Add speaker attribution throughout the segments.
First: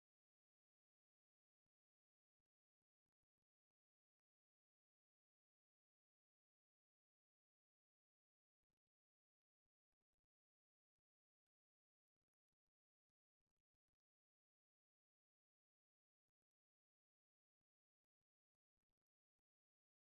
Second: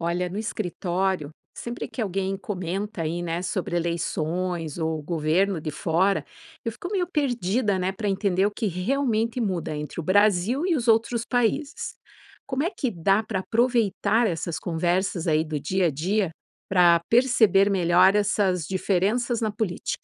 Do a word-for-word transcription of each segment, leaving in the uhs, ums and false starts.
Speaker 1: Olha, no escritório, sempre que alguém comenta aí, né, sobre eleições ou governo de fora, eu fico meio perdida, né, para entender o que realmente muda entre o Brasil e os outros países. Como é que dá para aproveitar essas conversas aí do dia a dia para perceber melhor essas diferenças na política?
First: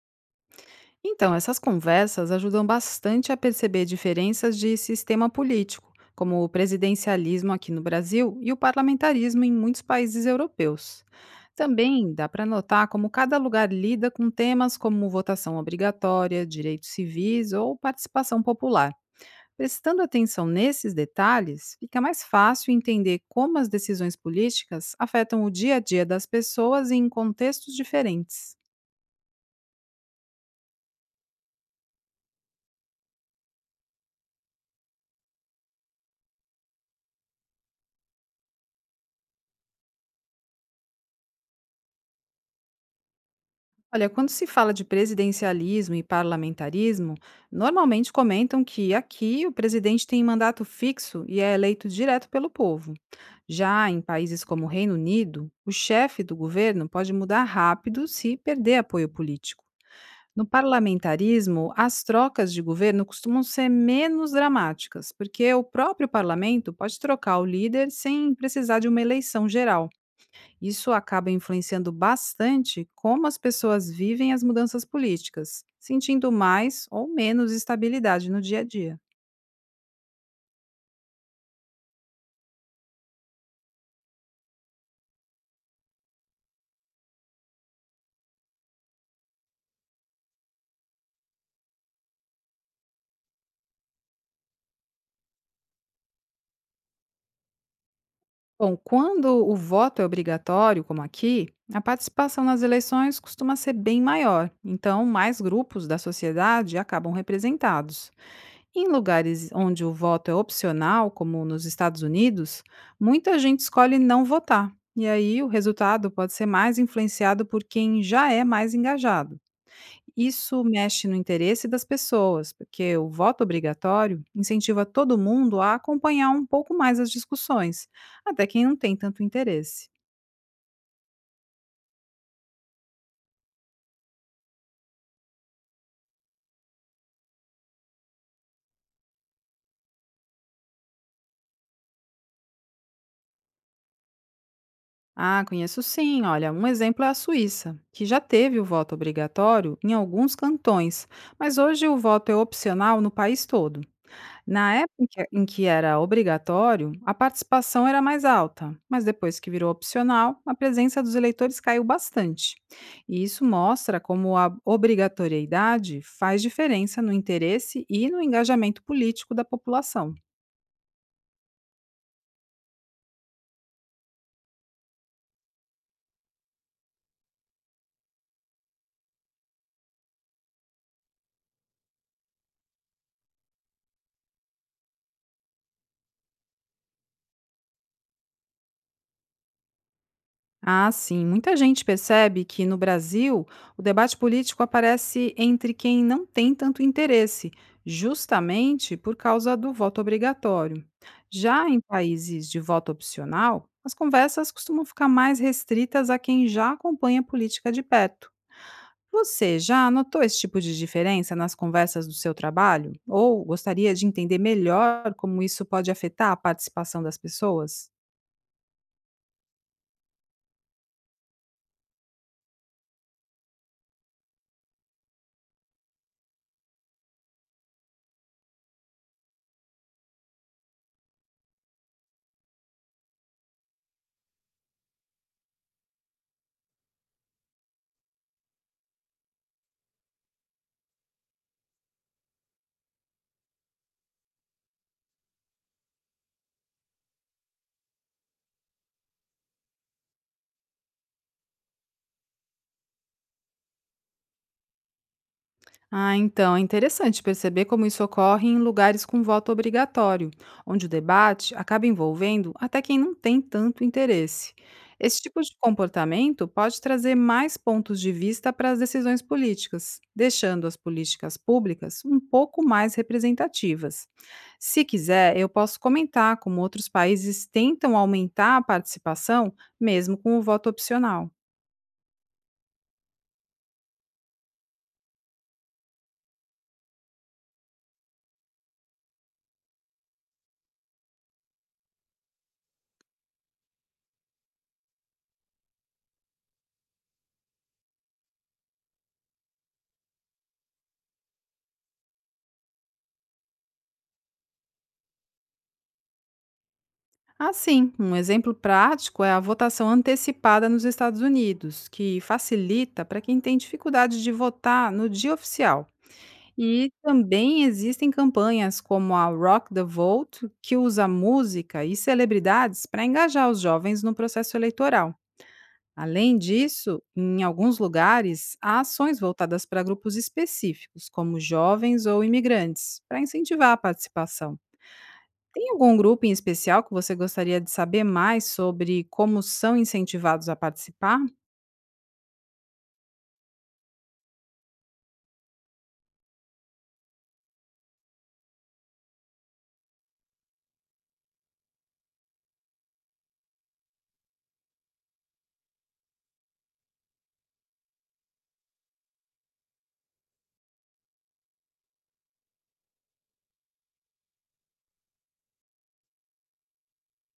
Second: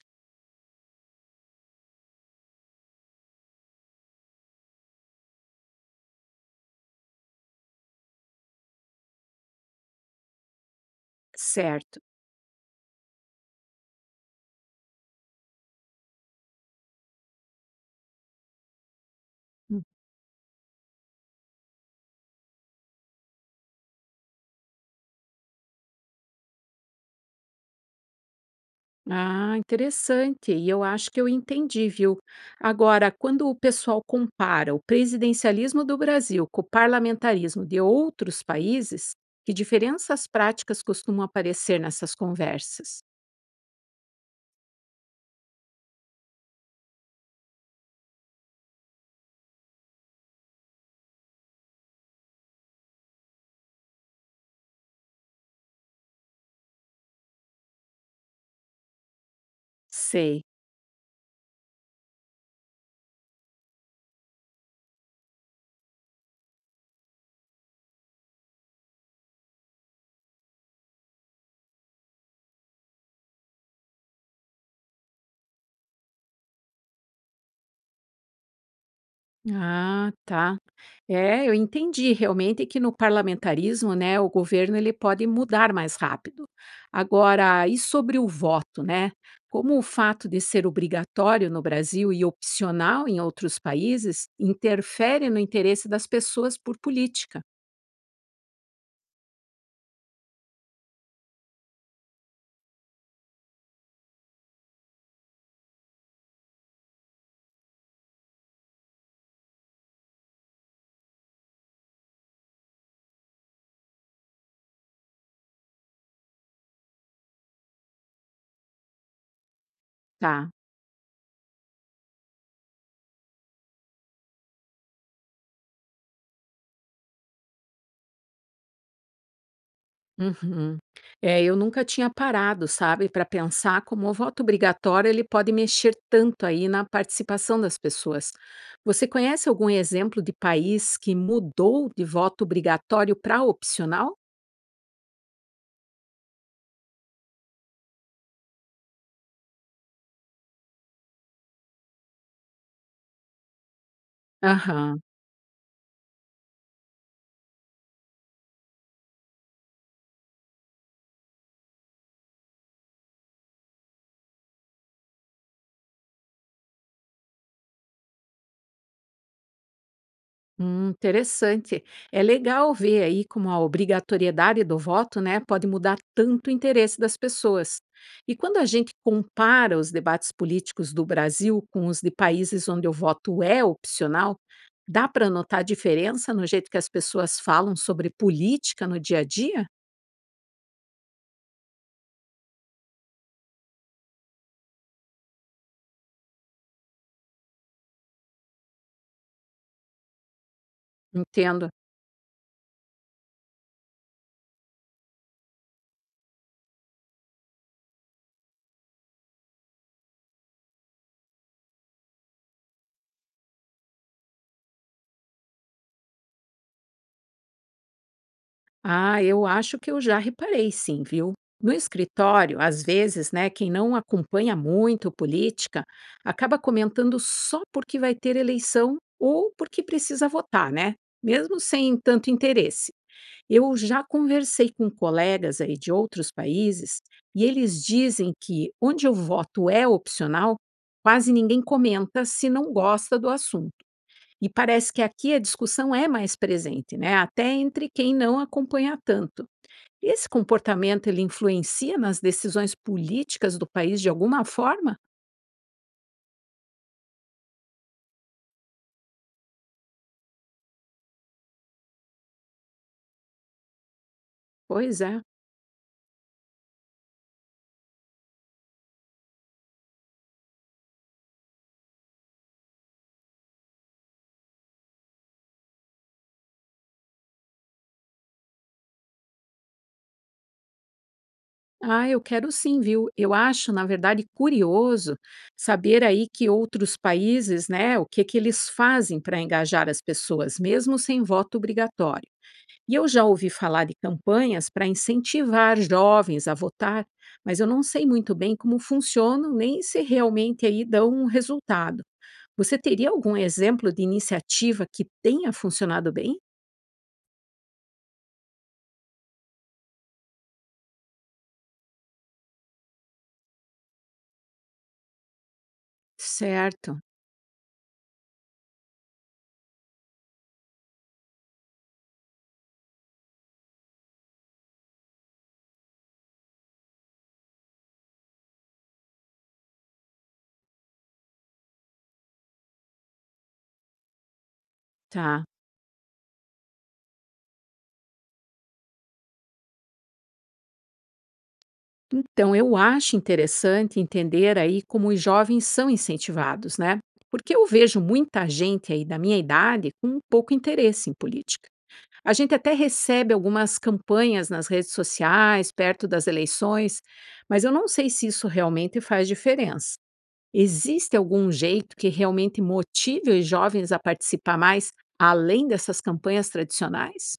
Speaker 2: Então, essas conversas ajudam bastante a perceber diferenças de sistema político, como o presidencialismo aqui no Brasil e o parlamentarismo em muitos países europeus.
Speaker 1: Certo.
Speaker 2: Também dá para notar como cada lugar lida com temas como votação obrigatória, direitos civis ou participação popular. Prestando atenção nesses detalhes, fica mais fácil entender como as decisões políticas afetam o dia a dia das pessoas em contextos diferentes.
Speaker 1: Ah, interessante. E eu acho que eu entendi, viu? Agora, quando o pessoal compara o presidencialismo do Brasil com o parlamentarismo de outros países, que diferenças práticas costumam aparecer nessas conversas?
Speaker 2: Olha, quando se fala de presidencialismo e parlamentarismo, normalmente comentam que aqui o presidente tem mandato fixo e é eleito direto pelo povo. Já em países como o Reino Unido, o chefe do governo pode mudar rápido se perder apoio político.
Speaker 1: Sei.
Speaker 2: No parlamentarismo, as trocas de governo costumam ser menos dramáticas, porque o próprio parlamento pode trocar o líder sem precisar de uma eleição geral. Isso acaba influenciando bastante como as pessoas vivem as mudanças políticas, sentindo mais ou menos estabilidade no dia a dia.
Speaker 1: Ah, tá. É, eu entendi realmente que no parlamentarismo, né, o governo ele pode mudar mais rápido. Agora, e sobre o voto, né? Como o fato de ser obrigatório no Brasil e opcional em outros países interfere no interesse das pessoas por política?
Speaker 2: Bom, quando o voto é obrigatório, como aqui, a participação nas eleições costuma ser bem maior, então mais grupos da sociedade acabam representados. Em lugares onde o voto é opcional, como nos Estados Unidos, muita gente escolhe não votar, e aí o resultado pode ser mais influenciado por quem já é mais engajado.
Speaker 1: Tá.
Speaker 2: Isso mexe no interesse das pessoas, porque o voto obrigatório incentiva todo mundo a acompanhar um pouco mais as discussões, até quem não tem tanto interesse.
Speaker 1: Uhum. É, eu nunca tinha parado, sabe, para pensar como o voto obrigatório ele pode mexer tanto aí na participação das pessoas. Você conhece algum exemplo de país que mudou de voto obrigatório para opcional?
Speaker 2: Ah, conheço sim. Olha, um exemplo é a Suíça, que já teve o voto obrigatório em alguns cantões, mas hoje o voto é opcional no país todo. Na época
Speaker 1: Aham.
Speaker 2: em que em que era obrigatório, a participação era mais alta, mas depois que virou opcional, a presença dos eleitores caiu bastante. E isso mostra como a obrigatoriedade faz diferença no interesse e no engajamento político da população.
Speaker 1: Hum, interessante. É legal ver aí como a obrigatoriedade do voto, né, pode mudar tanto o interesse das pessoas. E quando a gente compara os debates políticos do Brasil com os de países onde o voto é opcional, dá para notar diferença no jeito que as pessoas falam sobre política no dia a dia?
Speaker 2: Ah, sim. Muita gente percebe que no Brasil o debate político aparece entre quem não tem tanto interesse, justamente por causa do voto obrigatório. Já
Speaker 1: Entendo.
Speaker 2: em países de voto opcional, as conversas costumam ficar mais restritas a quem já acompanha a política de perto. Você já notou esse tipo de diferença nas conversas do seu trabalho? Ou gostaria de entender melhor como isso pode afetar a participação das pessoas?
Speaker 1: Ah, eu acho que eu já reparei sim, viu? No escritório, às vezes, né, quem não acompanha muito política acaba comentando só porque vai ter eleição ou porque precisa votar, né? Mesmo sem tanto interesse. Eu já conversei com colegas aí de outros países e eles dizem que onde o voto é opcional, quase ninguém comenta se não gosta do assunto. E parece que aqui a discussão é mais presente, né? Até entre quem não acompanha tanto. E esse comportamento ele influencia nas decisões políticas do país de alguma forma?
Speaker 2: Ah, então, é interessante perceber como isso ocorre em lugares com voto obrigatório, onde o debate acaba envolvendo até quem não tem tanto interesse.
Speaker 1: Pois é.
Speaker 2: Esse tipo de comportamento pode trazer mais pontos de vista para as decisões políticas, deixando as políticas públicas um pouco mais representativas. Se quiser, eu posso comentar como outros países tentam aumentar a participação, mesmo com o voto opcional.
Speaker 1: Ah, eu quero sim, viu? Eu acho, na verdade, curioso saber aí que outros países, né, o que que eles fazem para engajar as pessoas, mesmo sem voto obrigatório. E eu já ouvi falar de campanhas para incentivar jovens a votar, mas eu não sei muito bem como funcionam, nem se realmente aí dão um resultado. Você teria algum exemplo de iniciativa que tenha funcionado bem?
Speaker 2: Assim, um exemplo prático é a votação antecipada nos Estados Unidos, que facilita para quem tem dificuldade de votar no dia oficial. E
Speaker 1: Certo,
Speaker 2: também existem campanhas como a Rock the Vote, que usa música e celebridades para engajar os jovens no processo eleitoral. Além disso, em alguns lugares, há ações voltadas para grupos específicos, como jovens ou imigrantes, para incentivar a participação.
Speaker 1: tá.
Speaker 2: Tem algum grupo em especial que você gostaria de saber mais sobre como são incentivados a participar?
Speaker 1: Então, eu acho interessante entender aí como os jovens são incentivados, né? Porque eu vejo muita gente aí da minha idade com pouco interesse em política. A gente até recebe algumas campanhas nas redes sociais, perto das eleições, mas eu não sei se isso realmente faz diferença. Existe algum jeito que realmente motive os jovens a participar mais, além dessas campanhas tradicionais?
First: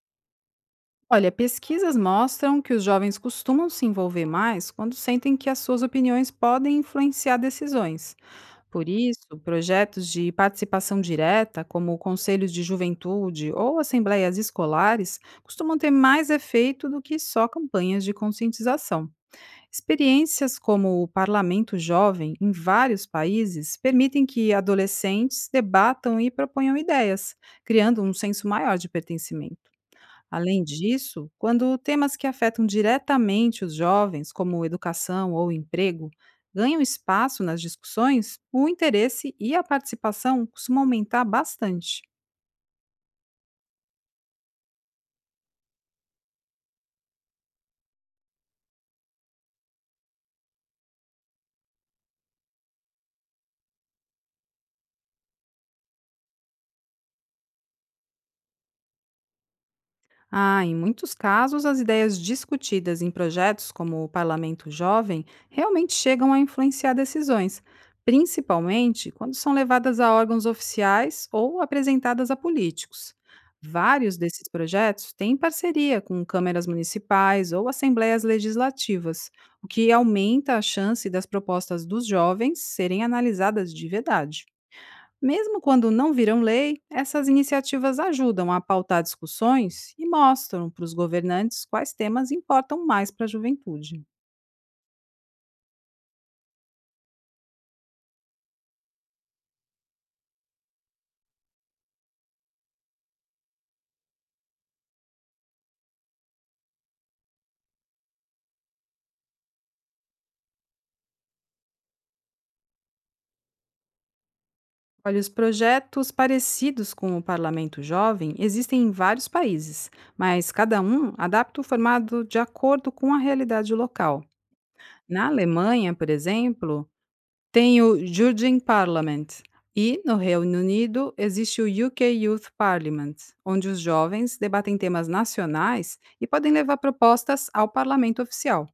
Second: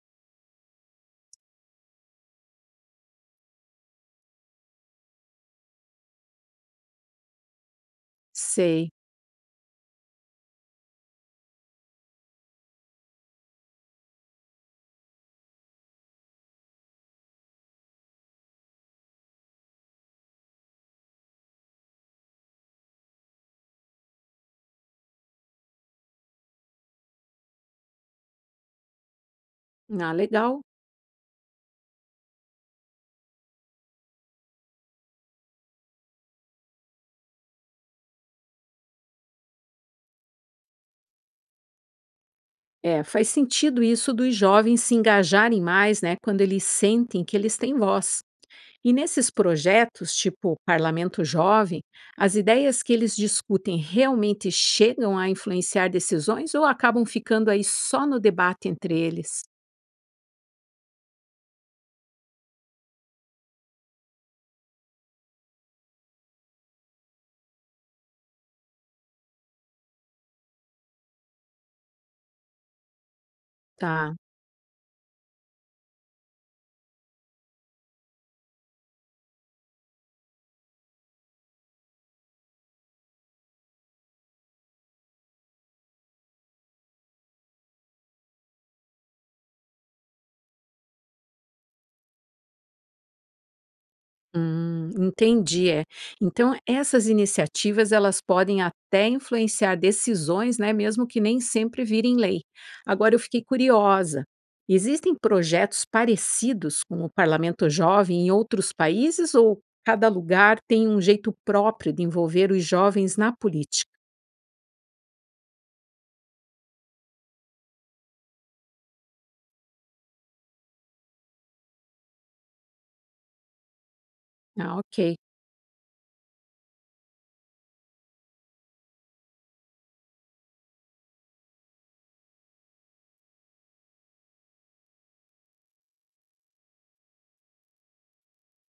Speaker 2: Olha, pesquisas mostram que os jovens costumam se envolver mais quando sentem que as suas opiniões podem influenciar decisões. Por
Speaker 1: Sei.
Speaker 2: isso, projetos de participação direta, como conselhos de juventude ou assembleias escolares, costumam ter mais efeito do que só campanhas de conscientização. Experiências como o Parlamento Jovem em vários países permitem que adolescentes debatam e proponham ideias, criando um senso maior de pertencimento.
Speaker 1: Ah, legal.
Speaker 2: Além disso, quando temas que afetam diretamente os jovens, como educação ou emprego, ganham espaço nas discussões, o interesse e a participação costumam aumentar bastante.
Speaker 1: É, faz sentido isso dos jovens se engajarem mais, né, quando eles sentem que eles têm voz. E nesses projetos, tipo Parlamento Jovem, as ideias que eles discutem realmente chegam a influenciar decisões ou acabam ficando aí só no debate entre eles?
Speaker 2: Ah, em muitos casos, as ideias discutidas em projetos como o Parlamento Jovem realmente chegam a influenciar decisões, principalmente quando são levadas a órgãos oficiais ou apresentadas a políticos.
Speaker 1: Tá.
Speaker 2: Vários desses projetos têm parceria com câmeras municipais ou assembleias legislativas, o que aumenta a chance das propostas dos jovens serem analisadas de verdade. Mesmo quando não viram lei, essas iniciativas ajudam a pautar discussões e mostram para os governantes quais temas importam mais para a juventude.
Speaker 1: Hum, entendi, é. Então essas iniciativas elas podem até influenciar decisões, né, mesmo que nem sempre virem lei. Agora eu fiquei curiosa. Existem projetos parecidos com o Parlamento Jovem em outros países ou cada lugar tem um jeito próprio de envolver os jovens na política?
Speaker 2: Olha, os projetos parecidos com o Parlamento Jovem existem em vários países, mas cada um adapta o formato de acordo com a realidade local.
Speaker 1: Ah, ok.
Speaker 2: Na Alemanha, por exemplo, tem o Judean Parliament e, no Reino Unido, existe o U K Youth Parliament, onde os jovens debatem temas nacionais e podem levar propostas ao parlamento oficial.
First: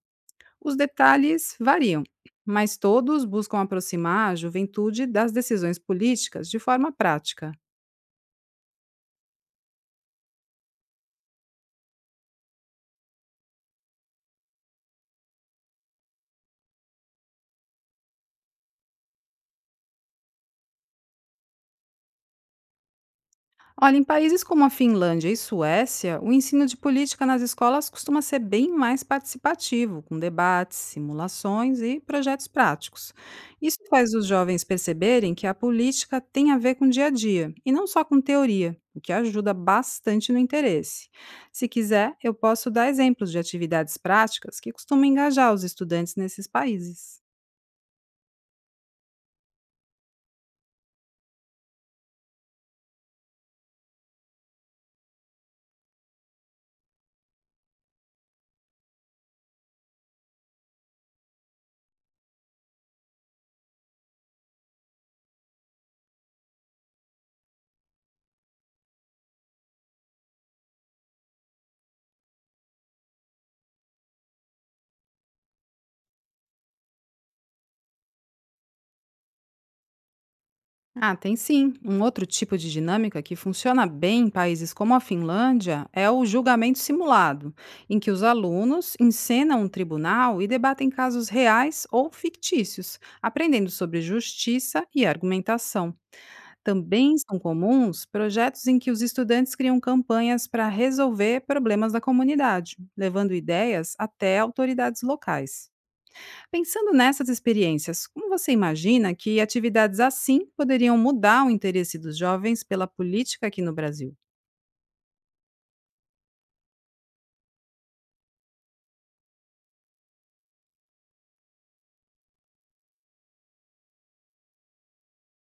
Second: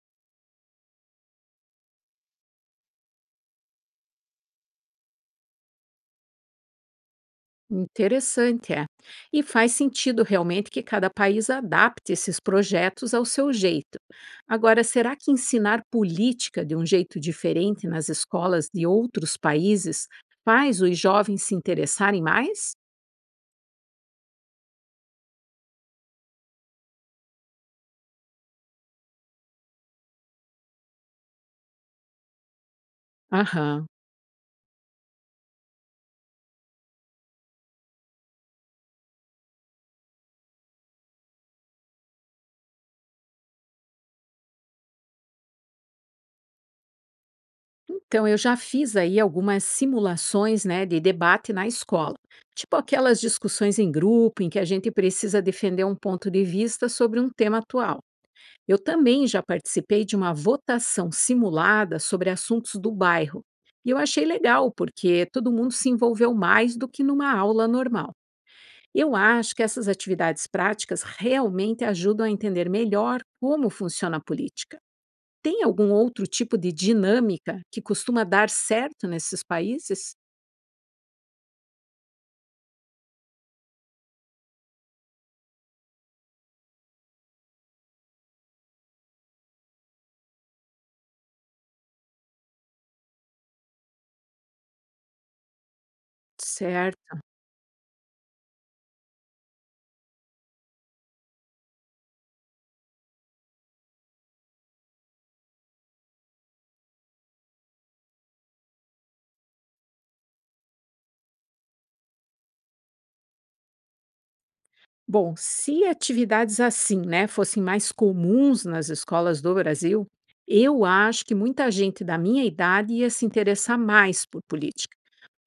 Speaker 2: Os detalhes variam, mas todos buscam aproximar a juventude das decisões políticas de forma prática.
Speaker 1: Interessante, é. E faz sentido realmente que cada país adapte esses projetos ao seu jeito. Agora, será que ensinar política de um jeito diferente nas escolas de outros países faz os jovens se interessarem mais?
Speaker 2: Olha, em países como a Finlândia e Suécia, o ensino de política nas escolas costuma ser bem mais participativo, com debates, simulações e projetos práticos. Isso
Speaker 1: Aham.
Speaker 2: faz os jovens perceberem que a política tem a ver com o dia a dia, e não só com teoria, o que ajuda bastante no interesse. Se quiser, eu posso dar exemplos de atividades práticas que costumam engajar os estudantes nesses países.
Speaker 1: Então, eu já fiz aí algumas simulações né, de debate na escola. Tipo aquelas discussões em grupo em que a gente precisa defender um ponto de vista sobre um tema atual. Eu também já participei de uma votação simulada sobre assuntos do bairro. E eu achei legal, porque todo mundo se envolveu mais do que numa aula normal. Eu acho que essas atividades práticas realmente ajudam a entender melhor como funciona a política. Tem algum outro tipo de dinâmica que costuma dar certo nesses países?
Speaker 2: Ah, tem sim. Um outro tipo de dinâmica que funciona bem em países como a Finlândia é o julgamento simulado, em que os alunos encenam um tribunal e debatem casos reais ou fictícios, aprendendo sobre justiça e argumentação. Também
Speaker 1: Certo.
Speaker 2: são comuns projetos em que os estudantes criam campanhas para resolver problemas da comunidade, levando ideias até autoridades locais. Pensando nessas experiências, como você imagina que atividades assim poderiam mudar o interesse dos jovens pela política aqui no Brasil?
Speaker 1: Bom, se atividades assim, né, fossem mais comuns nas escolas do Brasil, eu acho que muita gente da minha idade ia se interessar mais por política.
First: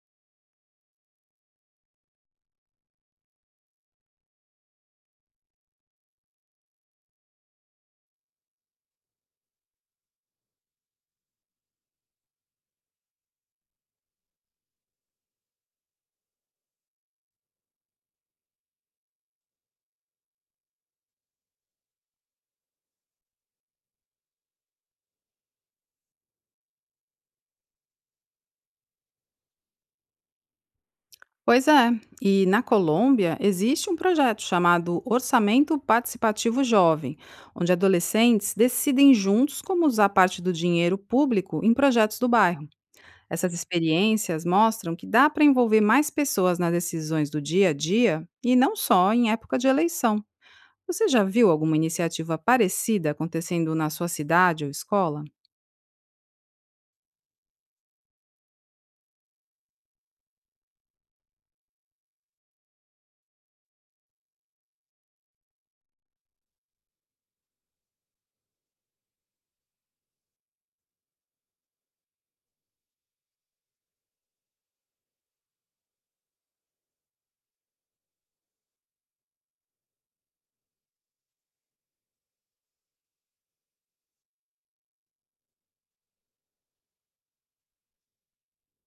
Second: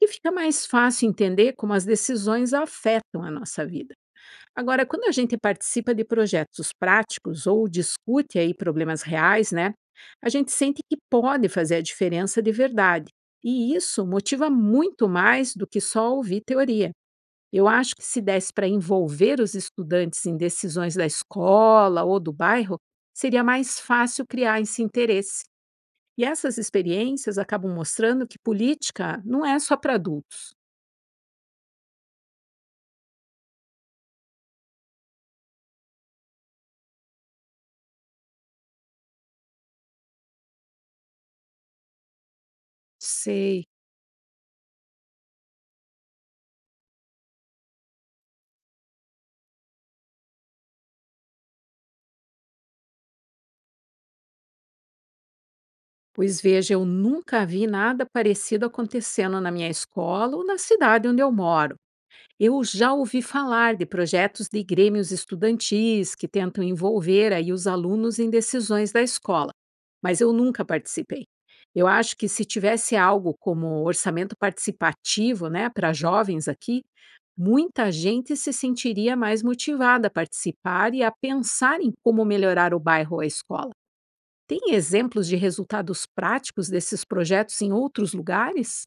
Speaker 1: E fica mais fácil entender como as decisões afetam a nossa vida. Agora, quando a gente participa de projetos práticos ou discute aí problemas reais, né, a gente sente que pode fazer a diferença de verdade. E isso motiva muito mais do que só ouvir teoria. Eu acho que se desse para envolver os estudantes em decisões da escola ou do bairro, seria mais fácil criar esse interesse. E essas experiências acabam mostrando que política não é só para adultos.
Speaker 2: Pois é, e na Colômbia existe um projeto chamado Orçamento Participativo Jovem, onde adolescentes decidem juntos como usar parte do dinheiro público em projetos do bairro. Essas
Speaker 1: Sei.
Speaker 2: experiências mostram que dá para envolver mais pessoas nas decisões do dia a dia e não só em época de eleição. Você já viu alguma iniciativa parecida acontecendo na sua cidade ou escola?
Speaker 1: Pois veja, eu nunca vi nada parecido acontecendo na minha escola ou na cidade onde eu moro. Eu já ouvi falar de projetos de grêmios estudantis que tentam envolver aí os alunos em decisões da escola, mas eu nunca participei. Eu acho que se tivesse algo como orçamento participativo, né, para jovens aqui, muita gente se sentiria mais motivada a participar e a pensar em como melhorar o bairro ou a escola. Tem exemplos de resultados práticos desses projetos em outros lugares?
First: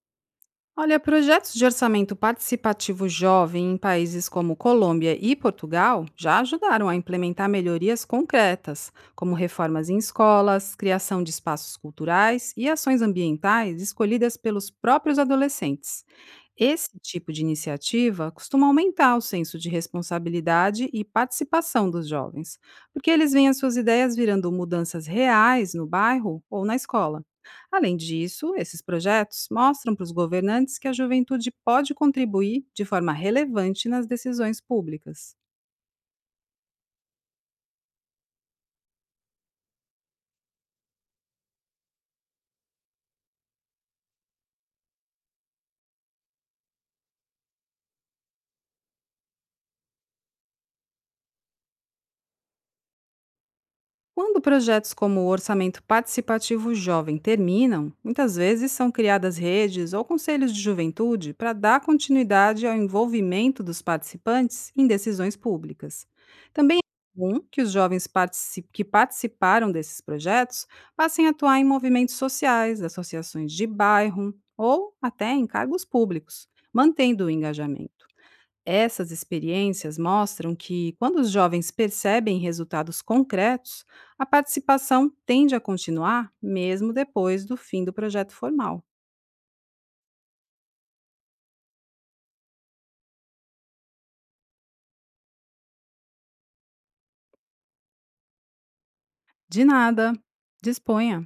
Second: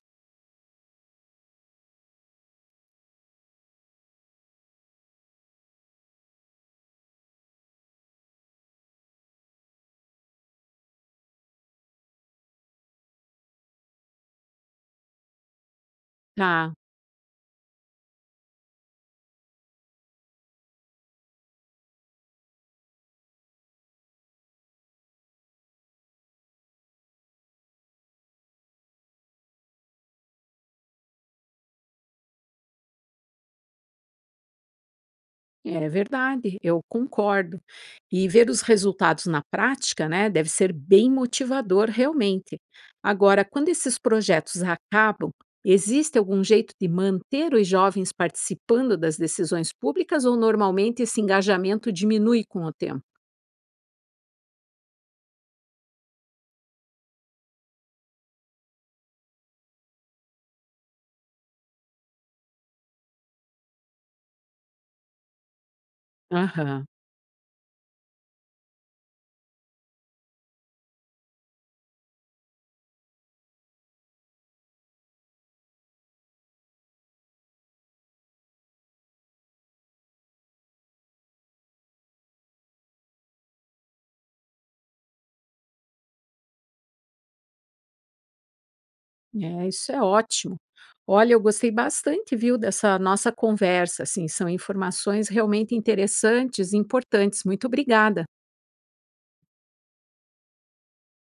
Speaker 2: Olha, projetos de orçamento participativo jovem em países como Colômbia e Portugal já ajudaram a implementar melhorias concretas, como reformas em escolas, criação de espaços culturais e ações ambientais escolhidas pelos próprios adolescentes.
Speaker 1: Tá.
Speaker 2: Esse tipo de iniciativa costuma aumentar o senso de responsabilidade e participação dos jovens, porque eles veem as suas ideias virando mudanças reais no bairro ou na escola. Além disso, esses projetos mostram para os governantes que a juventude pode contribuir de forma relevante nas decisões públicas.
Speaker 1: É verdade, eu concordo. E ver os resultados na prática, né, deve ser bem motivador realmente. Agora, quando esses projetos acabam, existe algum jeito de manter os jovens participando das decisões públicas ou normalmente esse engajamento diminui com o tempo?
Speaker 2: Quando projetos como o Orçamento Participativo Jovem terminam, muitas vezes são criadas redes ou conselhos de juventude para dar continuidade ao envolvimento dos participantes em decisões públicas. Também
Speaker 1: Aham,
Speaker 2: é comum que os jovens partici- que participaram desses projetos passem a atuar em movimentos sociais, associações de bairro ou até em cargos públicos, mantendo o engajamento. Essas experiências mostram que, quando os jovens percebem resultados concretos, a participação tende a continuar mesmo depois do fim do projeto formal.
Speaker 1: é, isso é ótimo. Olha, eu gostei bastante, viu, dessa nossa conversa, assim, são informações realmente interessantes e importantes. Muito obrigada.
Speaker 2: De nada! Disponha!